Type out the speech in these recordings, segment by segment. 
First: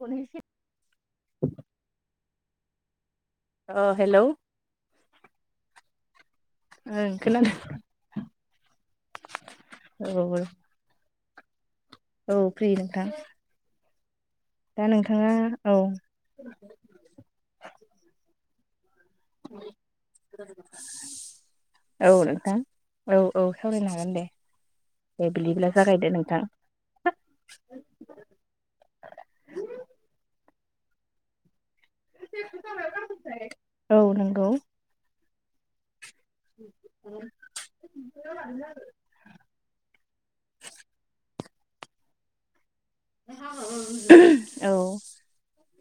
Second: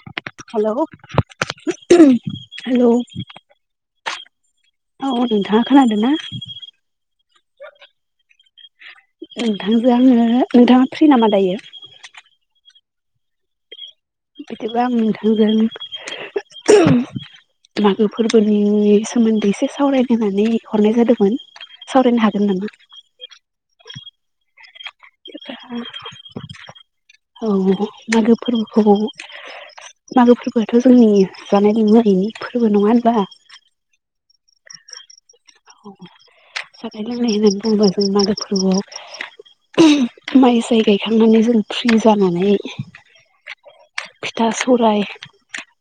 अ hello hello. Hello औ नोंथाङा खोनादों ना। ओं खोनादों नोंथांजों आङो औ नोंथाङा फ्रि नामा दायो। औ फ्रि नोंथां। बिदिबा दा आं नोंथाङा औ नोंथांजों मागो फोरबोनि सोमोन्दै एसे सावरायनानै हरनाय जादोंमोन औ सावरायनो हागोन नोंथां नामा। औ औ सावरायनो हागोन दे दे बिदिब्ला जागायदो नोंथां। औ मागो फोरबोखौ मागो फोरबोआथ' जोंनि जानायनि मैनि फोरबो नङा होनबा। औ। जानाय लोंनाय होनना बुङोबा जों मागो फोरबोआव माइ साय गायखांनानै जों फ्रि जानानै फिथा औ सौराय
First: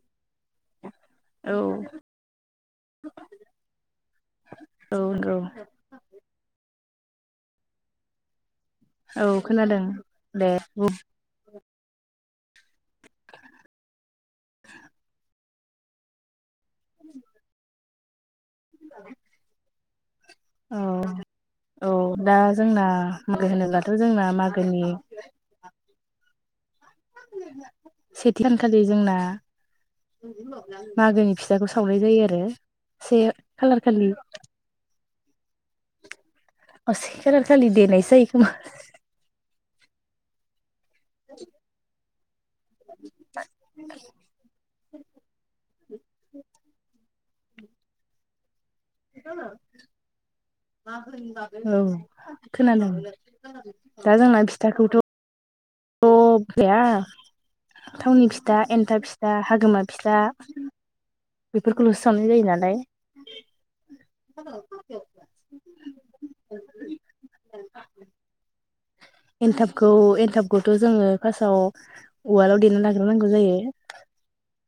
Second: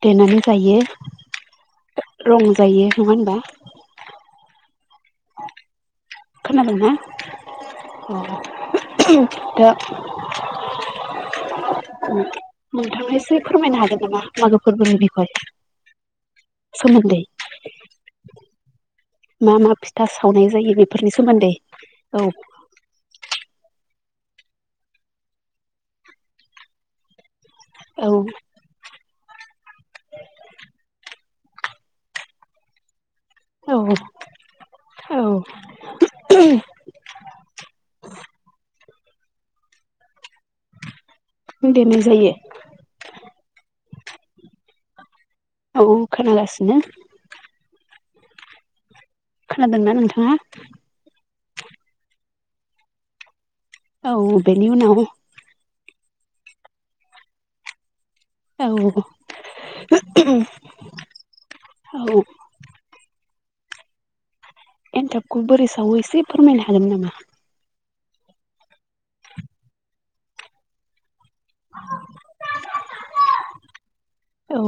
देनानै जायो औ रं जायो नङा होनबा। औ औ। खोनादोंंना। औ खोनादों दे बुं। नोंथांया एसे फोरमायनो हागोन नामा मागो फोरबोनि बिखय सोमोनदै मा मा फि सावनाय जायो। औ दा जोंना मागो होनोब्ला थ' जोंना मागोनि औ सेथिखानखालि जोंना मागोनि फिथाखौ सावनाय जायो आरो। से औ खालार खालि औ। औ सेखालार खाललि देनायसो जायो खोमा देनाय जायो। [unintelligible] औ खोनागासिनो। खोनादोंना नोंथाङा औ खोनादोंं औ दा जोंना बेनि उनाव फिथाखौथ' अ भया थावनि फिथा औ एन्थाब फिथा हागोमा फिथा औ बेफोरखौल'सो सावनाय जायो नालाय एन्थाबखौ बोरै साव एसे फोरमायनो हागोन नामा एनथाबखौ एनथाबखौथ' जोङो फार्स्टआव उवालाव देना लाग्रोनांगौ जायो औ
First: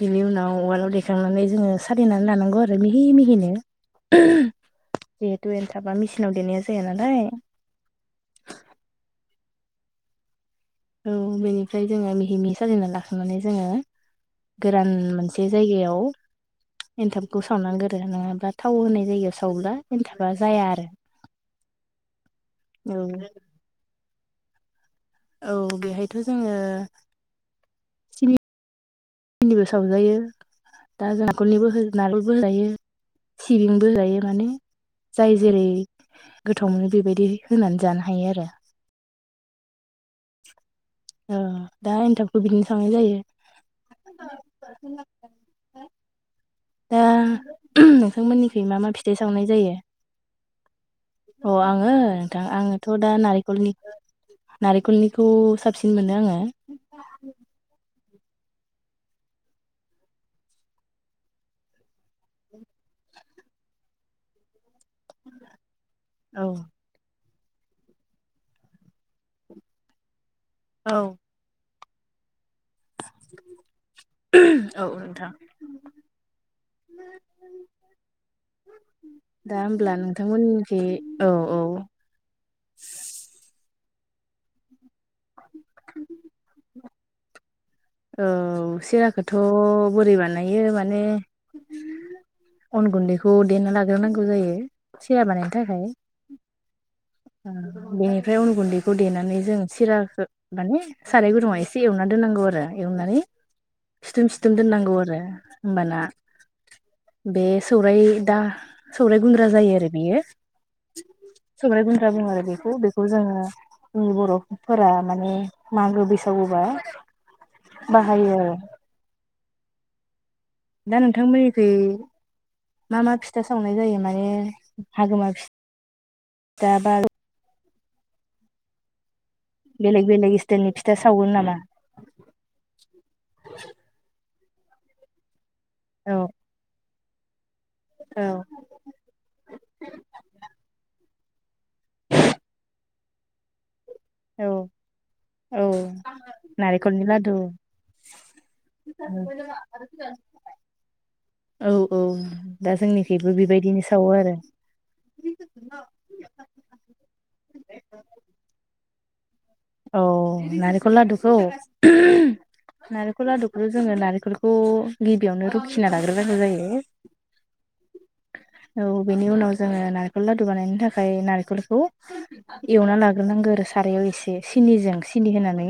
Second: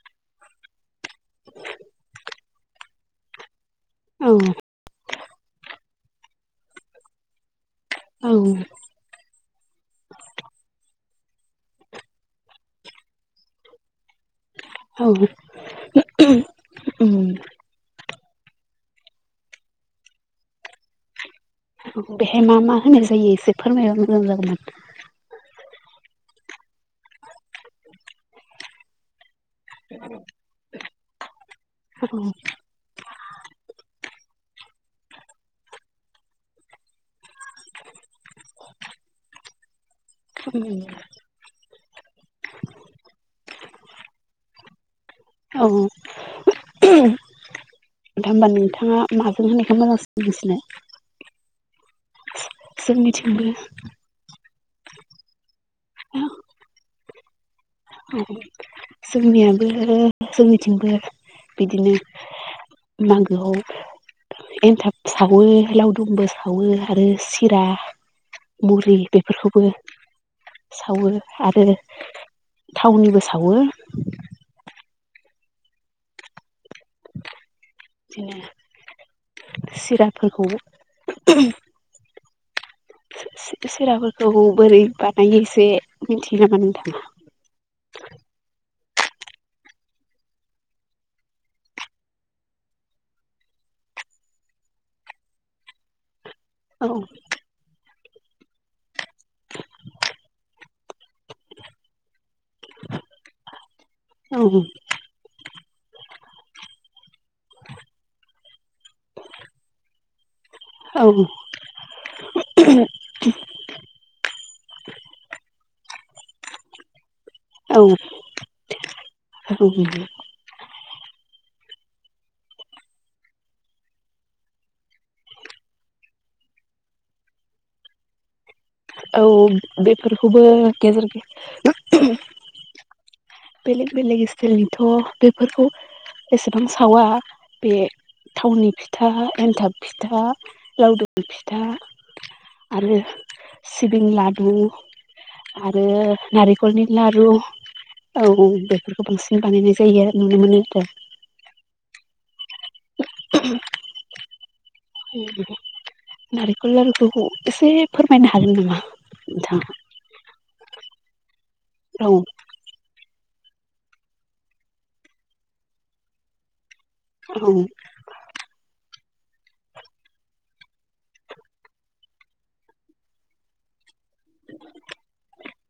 बिनि उनाव उवालाव दैेखांनानै जोङो सालिनानै लानांगौ आरो मिहि मिहिनो औ जिहेथु एन्थाबा मेचिनाव देनाया जाया नालाय औ औ बेनिफ्राय जोङो मिहिमिहि साजलिना लाखांनानै जोङो गोरान औ मोनसे जायगायाव उम एन्थाबखौ सावनां गोरो नङा थाव होनाय जायो सावब्ला एन्थाबा जाया आरो औ बेहाय मा मा औ होनाय जायो एसे फोरमायबा मोजां जागौमोन औ बेहायथ' जोङो सिनि सिनिबो सावजायो दा जखलनिबो नारिलबो होजायो सिबिंबो जायो माने जाय जेरै गोथाव मोनो बेबायदि होनानै जानो हायो आरो उम औ दा एनथाबखौ बिदिनो सावनाय जायो औ-औ नथा दा होमबा नोंथांमोननिखै मा मा नोंथाङा फिथाइ सावनाय माजों जायो होनायखौ मोजांसि मोनसिनो अ आङो नोंथां आङोथ' दा जोंनिथिंबो नारेंखलनिखो नारेंखलनिखौ साबसिन मोनो आङो जोंनियाबो जोंनिथिंबो बिदिनो मागोआव एन्थाब सावो लावदुम खुुमबो औ सावो आरो सिरा मुरि बेफोरखौबो औ सावो आरो थावनिबो सावो था [unintelligible] [inaudible] दा होमब्ला सिराफोरखौ नोंथांमोननिखै औ औ [unintelligible] [inaudible] सिराफोरखौ बोरै बानायो एसे मिथियो नामा नोंथाङा औ सिराखौथ' बोरै बानायो माने अन गुन्दैखौ देना लाग्रोनांगौ जायो सिरा बानायनो थाखाय औ बेनिफ्राय उन गुन्दै खौ देनानै जों सिराखौ माने साराय गुदुुंआव एसे एवना दोननांगौ आरो एवनानै सिथुम औ सिथुम दोननांगौ आरो होमबाना बे सौराय दा सौराय गुन्द्रा जायो आरो बेयो सराय गुनद्रा बुङो आरो बेखौ बेखौ जोङो जोंनि बर'फोरा माने मागो बैसागोबा बाहायो आरो हाथ गजु दा नोंथांमोननिखै मा मा फिथा सावनाय जायो माने हागोमा फिटा दा बार औ बेलेग बेलेग बेफोरखौबो स्टाइलनि फिथा गेजेर सावो नामा गेजे बेलेग बेलेग स्टाइलनिथ' बेफोरखौ औ एसेबां सावा बे औ थावनि फिथा एन्थाब फिथा लावदुम फिथा [unintelligible] [inaudible] आरो सिबिं औ लादु औ आरो नारेखलनि नारेंखलनि लारु लादु औ औ बेफोरखौ बांसिन बानायनाय जायो आरो नुनो मोनो आरो। औ औ दा जोंनिखिबो बेबायदिनो सावो आरो। नारेखल लारुखौ एसे फोरमायनो हागोन नामा नोंथां? औ नारेंखल लादुखौ औ। नारेखल लादुखौ जोङो नारेंखलखौ गिबियावनो रुखिना लाग्रोबांगौ जायो। औ। औ बेनि उनाव जोङो नारेखल लादु बानायनो थाखाय नारेंखलखौ एवना लाग्रोनांगौ आरो सारायाव एसे। सिनिजों सिनि होनानै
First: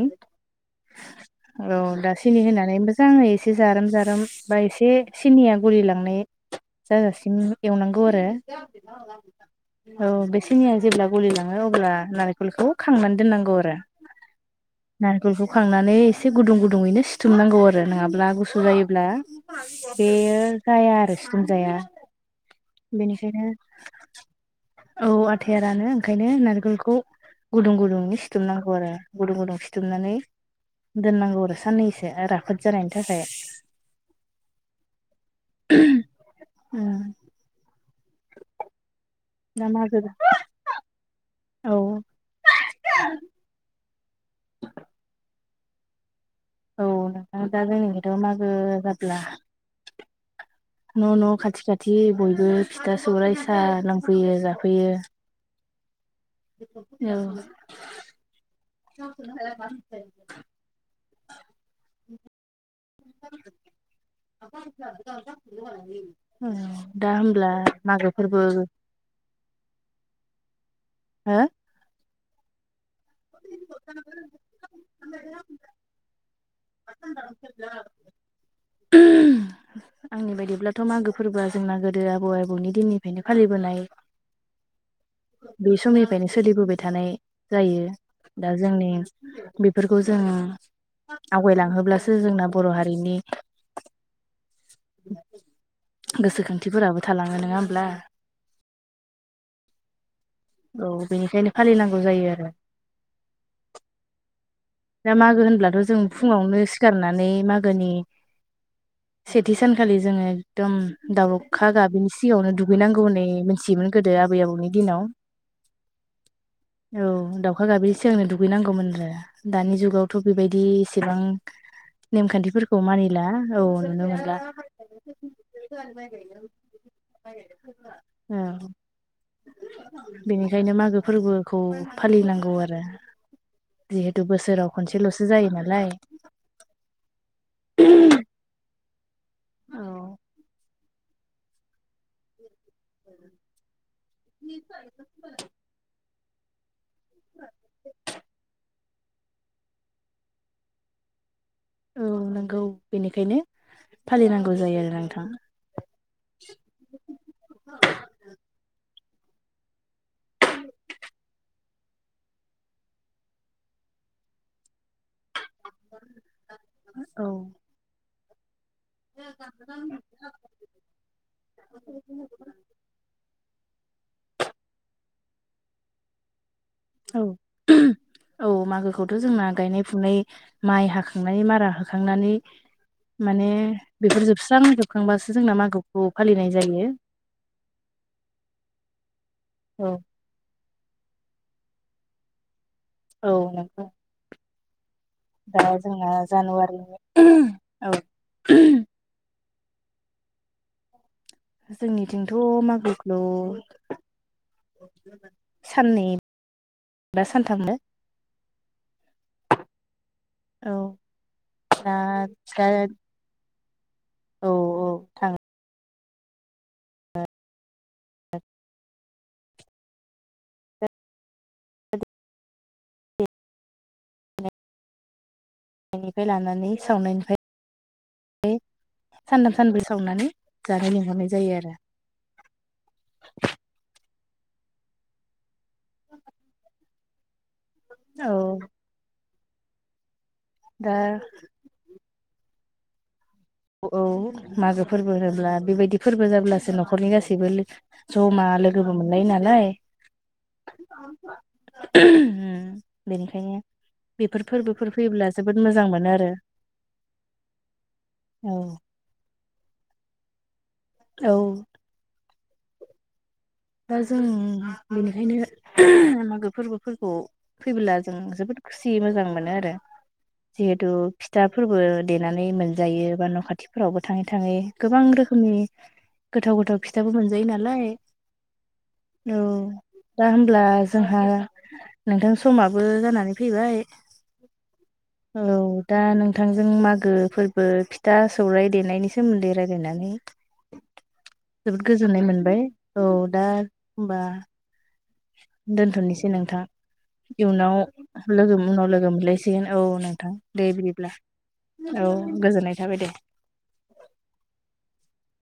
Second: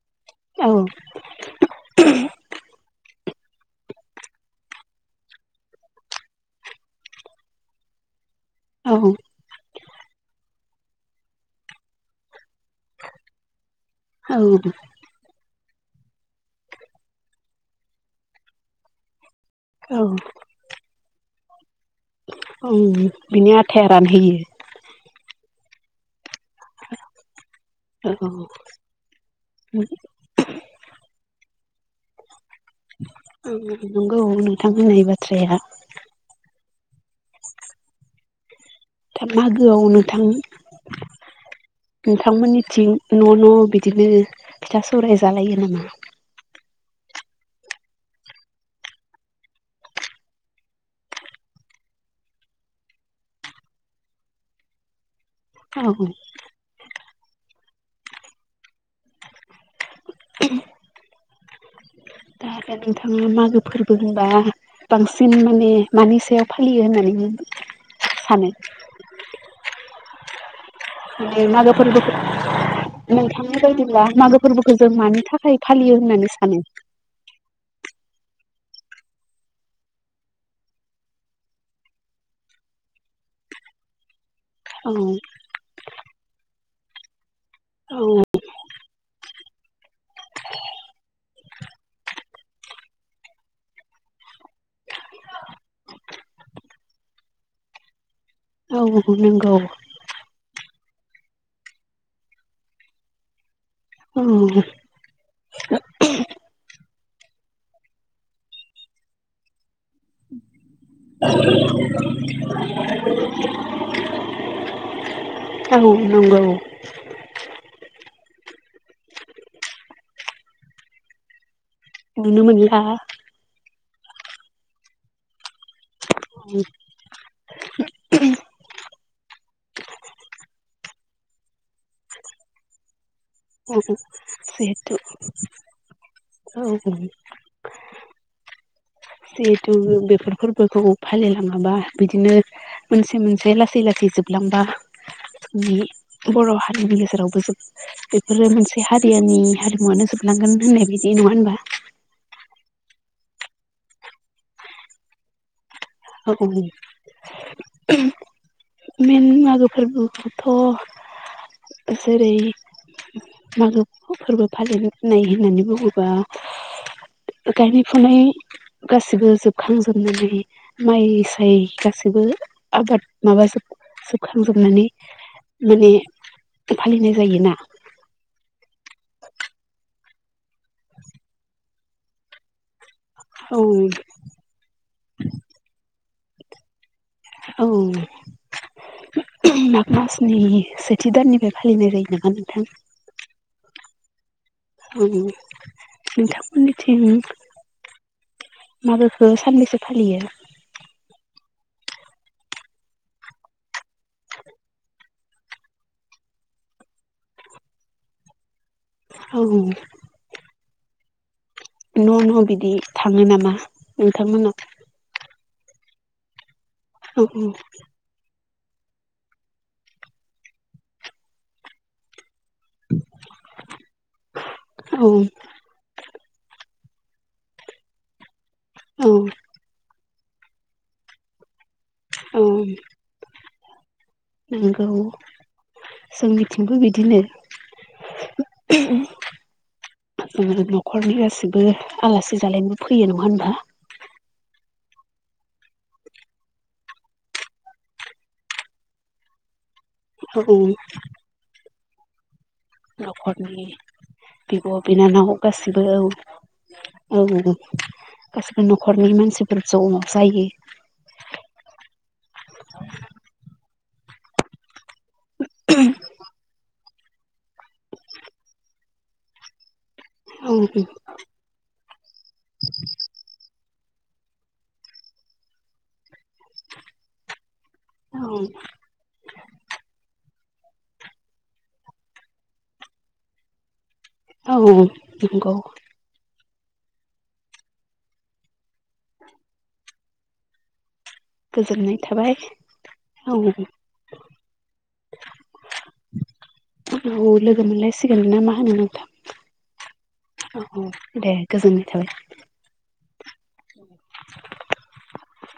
औ दा सिनि होनानै मोजाङै एसे जारोम जारोम बा एसे सिनिया गलि लांनाय जाजासिम एवनांगौ आरो। औ। औ बे सिनिया जेब्ला गलि लाङो अब्ला नारेंखलखौ खांनानै दोननांगौ। [unintelligible] औ नारेंखल खौ हुखांनानै एसे गुदुं गुदुङैनो सिुथुमनांगौ आरो नङाब्ला गुसु जायोब्ला औ बेयो जाया आरो सिथुम जाया। ओं बिनि आथाया रानहैयो। औ आथायारानो ओंखायनो नारेखलखौ गुदुं गुदुं औ सिथोमनांगौ आरो गुदुं गुदुं सिथुमनानै दोननांगौ आरो। साननैसो राफोद जानायनि थाखाय नंगौ नोंथां होननाय बाथ्राया। उम। [unintelligible] दा मागोआव मागो नोंथां औ नोंथांमोननिथिं न' न' बिदिनो फिथा सौराय जालायो नामा? औ नोंथां दा जोंनि थिंथ मागो जाब्ला [unintelligible] न' न' खाथि खाथि बयबो फिथा सौराय साहा लांफैयो जाफैयो। औ। औ। [unintelligible] दा आरो नोंथाङा मागो फोरबो होनबा बांसिन माने मानि सायाव फालियो होननानै बुं ला मागो फोरबो [unintelligible] हो बे मागो फोरबोखौ नोंथांनि बायदिब्ला मागो फोरबोखौ जों मानि थाखाय फालियो होननानै सानो? [unintelligible] आंनि बायदिब्लाथ' मागो फोरबोआ जोंना गोदो आबौ आबौनि दिननिफ्रायनो फालिबोनाय औ बे समनिफ्रायनो सोलिबोबाय थानाय जायो। औ दा जोंनि बेफोरखौ जों आवगायलाांहोब्लासो जोंना बर' हारिनि गोसोखांथिफोराबो थालाङो नङा होमब्ला? औ नोंगौ नोंगौ। औ बेनिखायनो फालिनांगौ जायो आरो। औ नंगौ। दा मागो होनब्लाथ' जों फुङावनो सिखारना नै मागोनि सेथि सानखालि जोङो दम दावखा गाबिनि सिगाङावनो दुगैनांगौ होननै मोनथियोमोन गोदो आबै आबौनि दिनाव। औ नंगौ औ दाउखा गाबि सिगांनो दुगैनांगौमोननो दानि जुगावथ' बेबायदि एसेबां नुनो नेमखान्थिफोरखौ मोनला मानिला औ नुनो मोनला। उम। बेनिखायनो मागो फोरबोखौ फालिनांगौ आरो। जिहेथु बोसोराव खनसेल'सो जायो नालाय [inaudible] जिहेथु बेफोर फोरबोखौ फालिलाङाबा बिदिनो मोनसे मोनसे लासै लासै जोबलांबा जोंनि बर' हारिनि गेजेरावबो बेफोरो मोनसे हारियानि हारिमुवनो जोबलांगोन होननाय बायदि। नङा होनबा? औ नंगौ बेनिखायनो फालिनांगौ जायो आरो नोंथां। [unintelligible] बिदिनो मागो फोरबोखौबोथ' जेरै मागो फोरबो फालिनो। होननानै बुङोबा औ गायनाय फुनाय गासिबो जोबखांजोबनानै माइ साय गासैबो आबाद माबा जोब जोबखांजोबनानै। माने फालिनाय औ जायोना औ मागोखौथ' जोंना। गायनाय फुनाय माइ हाखांनानै मारा होखांनानै। माने औ बेफोर जोबस्रांजोबखांबासो जोंना मागोखौ फालिनाय जायो। औ माग औ मासनि सेथि दाननिफ्राय फालिबोनाय नुदों नोंथां। औ नंगौ दा जोंना नोंथांमोननिथिं जानुवारिनि औ माबाखो सानबेसे? फालियो? जोंनिथिंथ' मागोखौ साननै बा सानथामाव। औ। औ नोंथां औ मोननाव औ [inaudible] [inaudible] औ लानानै सावनायनिफ्राय औ सानथाम सानब्रै सावनानै जानो लिंहरनाय जायो आरो। औ नंगौ जोंनिथिंबो बिदिनो। औ [inaudible] जोङो दा न'खरनि गासैबो आलासि जालायनोबो फैयो नङा होनबा? औ मागो फोरबो होनोब्ला बेबायदि फोरबो जाब्लासो न'खरनि गासैबो ज'मा। लोगोबो मोनलायो नालाय। [inaudible] [inaudible] बेनिखायनो न'खरनि बेफोर बिब' फोरबोफोर बिनानाव फैयोब्ला जोबोद गासिबो मोजां औ मोनो आरो। औ औ गासैबो न'खरनि मानसिफोर ज' जायो। औ। [inaudible] दा जों बेनिखायनो मागो फोरबो फोरखौ फैबोला जों जोबोद खुसि मोजां मोनो आरो। औ जिहेथु फिथाफोरबो देनानै मोनजायो बा न' खाथि फ्राबो थाङै थाङै गोबां रोखोमनि गोथाव गोथाव फिथाबो मोनजायो नालाय। औ औ दा होमब्ला जोंहा नोंथां समाबो जानानै फैबाय औ नंगौ औ दा नों नोंथांजों मागो फोरबो फिथा सौराय देनायनि सोमोन्दै राय्लायनानै। जोबोद गोजोननाय मोनबाय। औ दा होनबा दोनथ'नोसै नोंथां औ लोगो इयुनाव मोनलायसिगोन ना मा लोगो होनो उनाव नोंथां लोगो मोनलायसिगोन औ नोंथां औ दे बिदिब्ला दे गोजोननाय थाबाय औ गोजोननाय थाबाय दे [inaudible]